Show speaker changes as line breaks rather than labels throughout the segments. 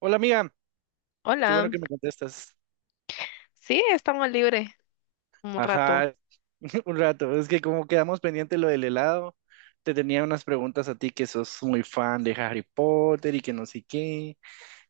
Hola amiga, qué bueno
Hola,
que me contestas.
sí, estamos libres un rato.
Ajá, un rato. Es que como quedamos pendiente lo del helado, te tenía unas preguntas a ti que sos muy fan de Harry Potter y que no sé qué.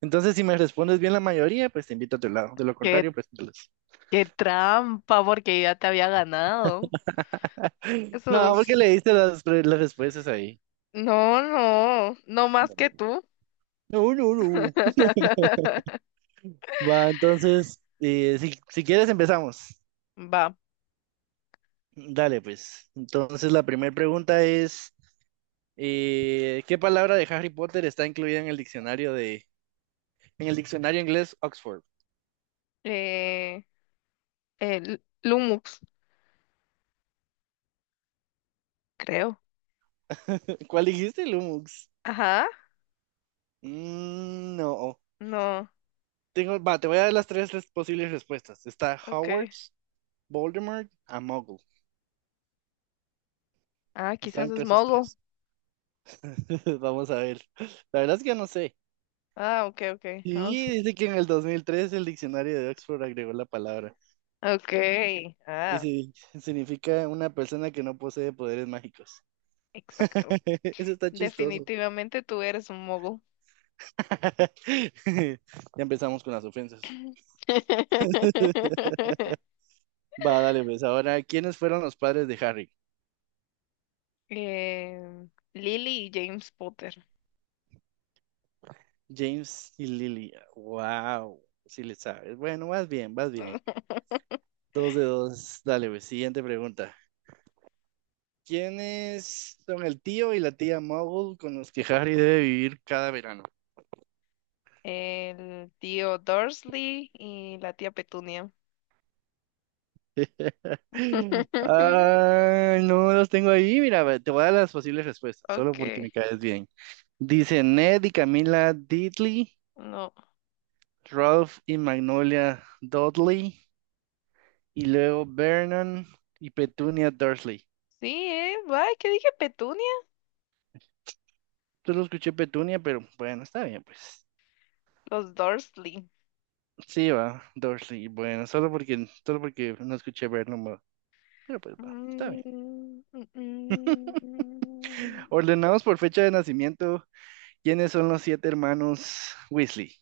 Entonces, si me respondes bien la mayoría, pues te invito a tu helado. De lo
Qué,
contrario, pues no.
qué trampa, porque ya te había ganado. Eso
No, porque
es...
le diste las respuestas ahí.
No, no, no más que tú.
No, no, no. Va, entonces, si quieres empezamos.
Va.
Dale, pues. Entonces, la primera pregunta es... ¿qué palabra de Harry Potter está incluida en el diccionario inglés Oxford?
Eh, el Lumux, creo.
¿Cuál dijiste, Lumux?
Ajá,
Mm, no.
no,
Tengo, va, te voy a dar las tres posibles respuestas. Está
ok.
Hogwarts, Voldemort, a Muggle.
Ah,
Está
quizás es
entre esas
Mogo.
tres. Vamos a ver. La verdad es que no sé.
Ah, ok, ok. Vamos.
Sí, dice que en el 2003 el diccionario de Oxford agregó la palabra.
Ok,
Y
ah,
sí, significa una persona que no posee poderes mágicos.
exacto.
Eso está chistoso.
Definitivamente tú eres un Mogo.
Ya empezamos con las ofensas. Va, dale, pues. Ahora, ¿quiénes fueron los padres de Harry?
Eh, Lily y James Potter.
James y Lily. Wow, sí le sabes. Bueno, vas bien, vas bien. Dos de dos. Dale, pues. Siguiente pregunta. ¿Quiénes son el tío y la tía Muggle con los que Harry debe vivir cada verano?
El tío Dursley y la tía Petunia.
Ah, no los tengo ahí. Mira, ve, te voy a dar las posibles respuestas, solo porque me
Okay,
caes bien. Dice Ned y Camila Diddley,
no.
Ralph y Magnolia Dudley, y luego Vernon y Petunia Dursley.
Sí, ¿eh? Ay, ¿qué dije? Petunia.
Yo lo escuché Petunia, pero bueno, está bien, pues.
Los Dursley.
Sí, va, Dursley, bueno, solo porque no escuché Vernon, va, pero pues va, está
Mm,
bien.
mm, mm. mm.
Ordenados por fecha de nacimiento, ¿quiénes son los siete hermanos Weasley?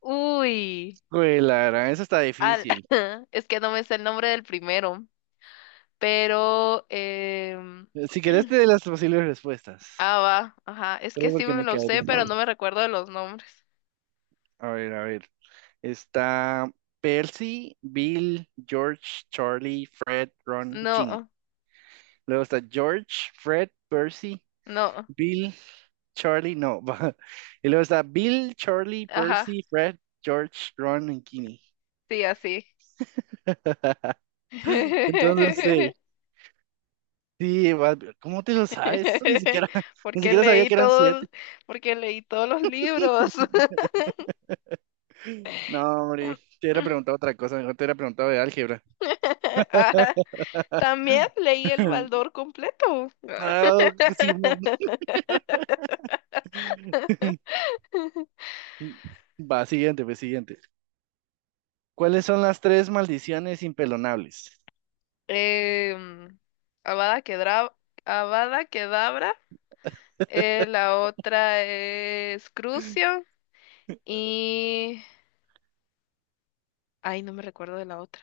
Uy.
Güey, la verdad, eso está
Al...
difícil.
Es que no me sé el nombre del primero, pero...
Si querés, te doy las posibles respuestas,
Ah, va. Ajá. Es que
solo
sí
porque
me
me
lo
quedé
sé,
bien.
pero no me recuerdo de los nombres.
A ver, a ver. Está Percy, Bill, George, Charlie, Fred, Ron, Ginny.
No.
Luego está George, Fred, Percy,
No,
Bill, Charlie, no. Va. Y luego está Bill, Charlie,
ajá,
Percy, Fred, George, Ron y Ginny.
sí, así.
Entonces, sí. Sí, ¿cómo te lo sabes? Eso ni siquiera, ni
Porque
siquiera sabía
leí
que eran
todo,
siete.
el- porque leí todos los libros.
No, hombre, te hubiera preguntado otra cosa, mejor te hubiera preguntado de álgebra.
Ah, también leí el Baldor completo.
Ah, Simón. Va, siguiente, pues siguiente. ¿Cuáles son las tres maldiciones impelonables?
Em, Avada Kedavra, Avada Kedavra, la otra es Crucio y... Ay, no me recuerdo de la otra.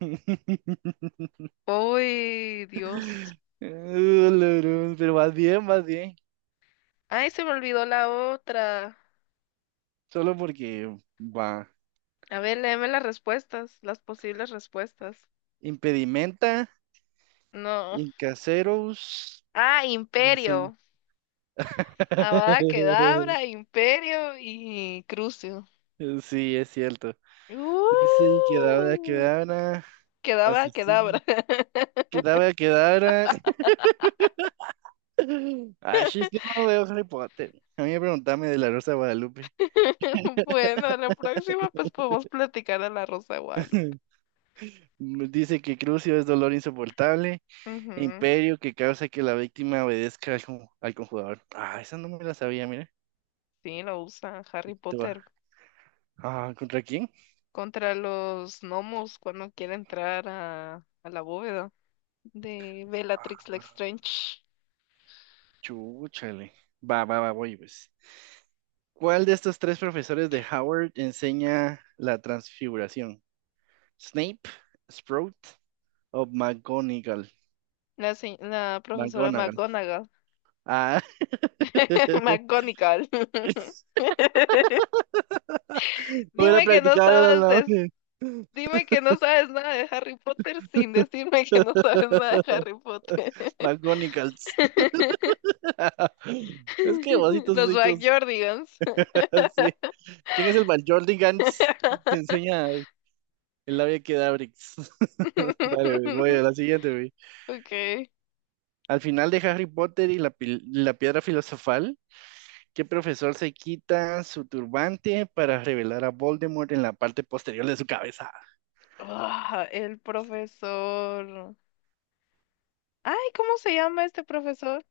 Uy, Dios.
Lorón, pero vas bien, vas bien.
Ay, se me olvidó la otra.
Solo porque va.
A ver, léeme las respuestas, las posibles respuestas.
Impedimenta,
No.
incaseros,
Ah,
incen-
Imperio. Avada Kedavra, Imperio y Crucio.
Sí, es cierto. Sí, quedaba,
Uh,
quedaba, asesino,
Kedavra.
quedaba, quedaba. Ay, es que no veo Harry Potter. A mí me preguntame de la Rosa de Guadalupe.
Bueno, la próxima pues podemos platicar de la Rosa de Guadalupe.
Dice que Crucio es dolor insoportable, e
Ujú.
Imperio que causa que la víctima obedezca al conjurador. Ah, esa no me la sabía, mira.
Sí, lo usa Harry
Te va.
Potter
Ah, ¿contra quién?
contra los gnomos cuando quiere entrar a la bóveda de Bellatrix
Ah,
Lestrange,
chúchale. Va, va, va, voy pues. ¿Cuál de estos tres profesores de Howard enseña la transfiguración? ¿Snape, Sprout o McGonagall?
la profesora
McGonagall.
McGonagall.
Ah,
McGonagall.
hubiera
Dime que no
practicado los
sabes de-
nombres.
dime que no sabes nada de Harry Potter sin decirme que no sabes nada de Harry Potter.
McGonigals. Es que ositos,
Los
ositos.
Backyardigans.
Sí. ¿Quién es el Gans que enseña el labia Quedabrix? Dale, güey, voy a la siguiente, güey.
Okay.
Al final de Harry Potter y la piedra filosofal, ¿qué profesor se quita su turbante para revelar a Voldemort en la parte posterior de su cabeza?
Ah, el profesor. Ay, ¿cómo se llama este profesor?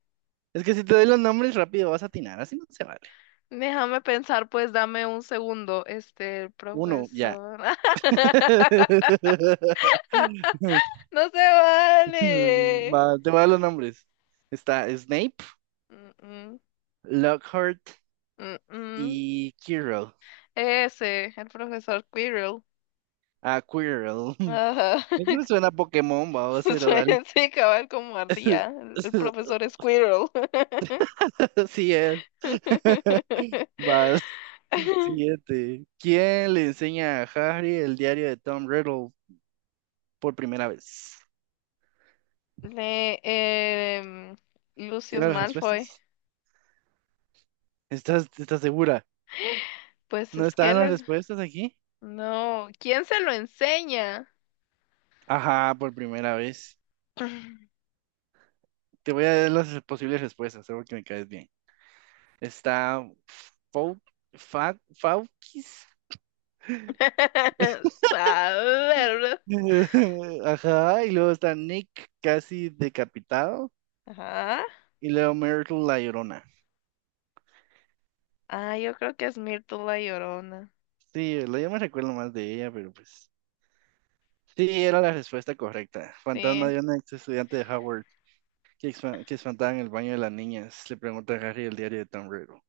Es que si te doy los nombres rápido vas a atinar, así no se vale.
Déjame pensar, pues dame un segundo. Este, el
Uno, ya.
profesor. No se vale.
Va, te voy a dar los nombres. Está Snape,
Mm,
Lockhart
mm, mm, mm.
y Quirrell.
Ese, el profesor Quirrell.
Ah, Quirrell.
Ajá.
Eso me suena a Pokémon, va pero dale.
Sí, cabal, como ardía. El profesor Squirrel.
Sí es. Va, siguiente. ¿Quién le enseña a Harry el diario de Tom Riddle por primera vez?
Le, em, Lucius
¿Quieren las
Malfoy.
respuestas? ¿Estás segura?
Pues
¿No
es que
están las
les...
respuestas aquí?
No, ¿quién se lo enseña?
Ajá, por primera vez. Te voy a dar las posibles respuestas, seguro que me caes bien. Está Fau, Faukis.
Saber.
Ajá, y luego está Nick casi decapitado.
Ajá.
Y luego Myrtle la Llorona.
Ah, yo creo que es Myrtle la Llorona.
Sí, yo me recuerdo más de ella, pero pues. Sí, era la respuesta correcta. Fantasma
Sí.
de una ex estudiante de Howard que espantaba en el baño de las niñas. Le pregunta a Harry el diario de Tom Riddle.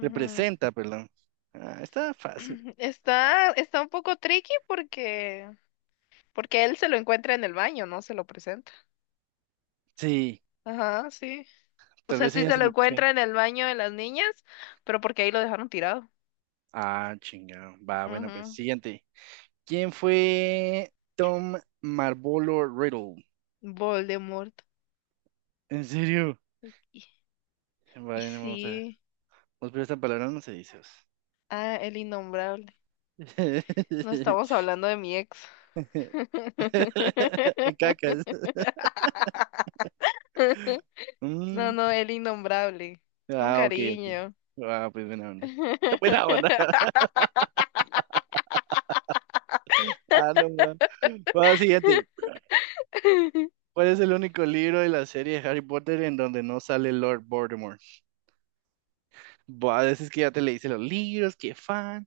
Le presenta, perdón. Ah, está fácil.
Está un poco tricky porque porque él se lo encuentra en el baño, no se lo presenta.
Sí,
Ajá, sí. O
tal
sea,
vez
sí
ella
se
se
lo
lo puso ahí.
encuentra en el baño de las niñas, pero porque ahí lo dejaron tirado.
Ah, chingado. Va, bueno, pues
Ujú.
siguiente. ¿Quién fue Tom Marvolo Riddle?
Voldemort.
¿En serio?
Y, y
Vale, no, vamos a ver.
sí.
Vamos a ver, esta palabra no se dice.
Ah, el innombrable. No estamos hablando de mi ex.
Cacas.
No,
Mm,
no, el innombrable. Con
ah, ok, ok.
cariño.
Ah, pues buena onda. Buena onda. Ah, no, man. Vamos al siguiente. ¿Cuál es el único libro de la serie de Harry Potter en donde no sale Lord Voldemort? Buah, a veces que ya te leíste los libros, qué fan.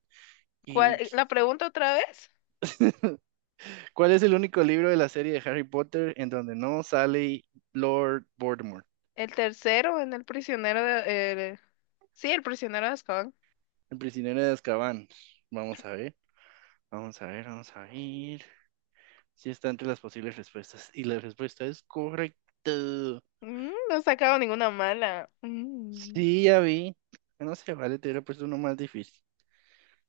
Y.
¿Cuál, la pregunta otra vez?
¿Cuál es el único libro de la serie de Harry Potter en donde no sale Lord Voldemort?
El tercero en el prisionero de... el- sí, el prisionero de Azkaban.
El prisionero de Azkaban. Vamos a ver, vamos a ver, vamos a ver. Si está entre las posibles respuestas. Y la respuesta es correcta.
Mm, no he sacado ninguna mala. Mm.
Sí, ya vi. No sé, vale, te hubiera puesto uno más difícil.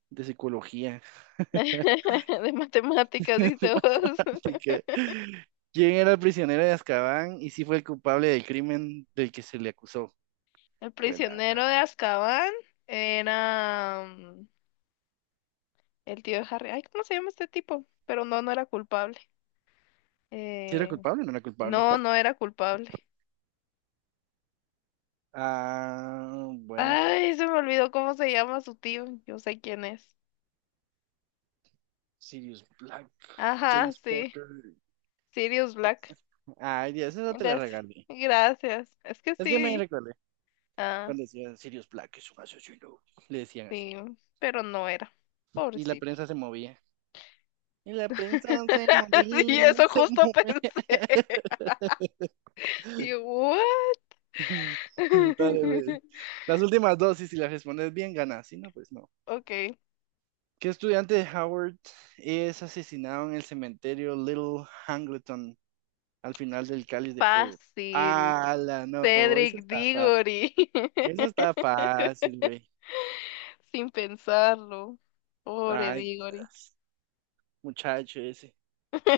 De psicología.
De matemáticas,
De
dice vos.
matemática. ¿Quién era el prisionero de Azkaban y si fue el culpable del crimen del que se le acusó?
El
Cuela.
prisionero de Azkaban era el tío de Harry. Ay, ¿cómo se llama este tipo? Pero no, no era culpable.
¿Si era
Eh,
culpable o no era culpable?
no, no era culpable.
Ah, bueno,
Ay, se me olvidó cómo se llama su tío. Yo sé quién es.
Sirius Black,
Ajá,
James
sí.
Potter.
Sirius Black.
Ay, Dios, esa te la
Gracias.
regalé.
Gracias. Es que
Es que me
sí.
recordé
Ah,
cuando decían Sirius Black es un asesino. Le decían así.
sí. Pero no era.
Y la
Pobrecito.
prensa se movía. Y la prensa se
Sí,
movía,
eso
se
justo
movía.
pensé. Y yo, "What?".
Dale, pues. Las últimas dos, y si las respondes bien, ganas. Si no, pues no.
Ok,
¿Qué estudiante de Howard es asesinado en el cementerio Little Hangleton al final del cáliz de fuego?
fácil.
La no, eso
Cedric
está fácil.
Diggory.
Eso está fácil, güey.
Sin pensarlo. Pobre
Ay,
Diggory.
Dios. Muchacho ese.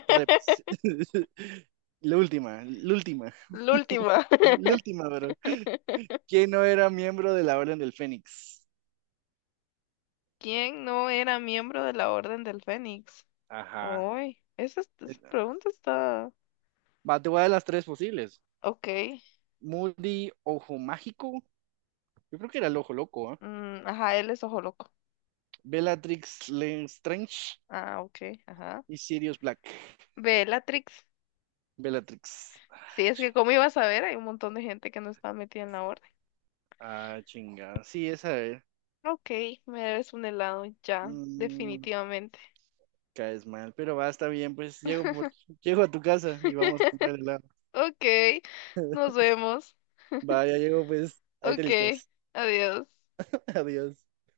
Dale, pues. La última,
La última.
la última, pero ¿quién no era miembro de la Orden del Fénix?
¿Quién no era miembro de la Orden del Fénix?
Ajá.
Uy, esa pregunta está...
Va, te voy a dar las tres posibles.
Ok.
Moody Ojo Mágico. Yo creo que era el Ojo Loco, ¿ah?
Mm, ajá, él es ojo loco.
Bellatrix Lestrange
Ah, ok, ajá.
y Sirius Black.
Bellatrix.
Bellatrix. Ah,
Sí, es que como iba a saber, hay un montón de gente que no está metida en la orden.
Ah, chingada. Sí, esa es.
Ok, me debes un helado ya,
Mm,
definitivamente.
caes mal, pero va, está bien, pues llego a tu casa y vamos a comprar helado.
Ok, nos vemos.
Va, ya llego, pues, ahí te
Ok,
listas.
adiós.
Adiós.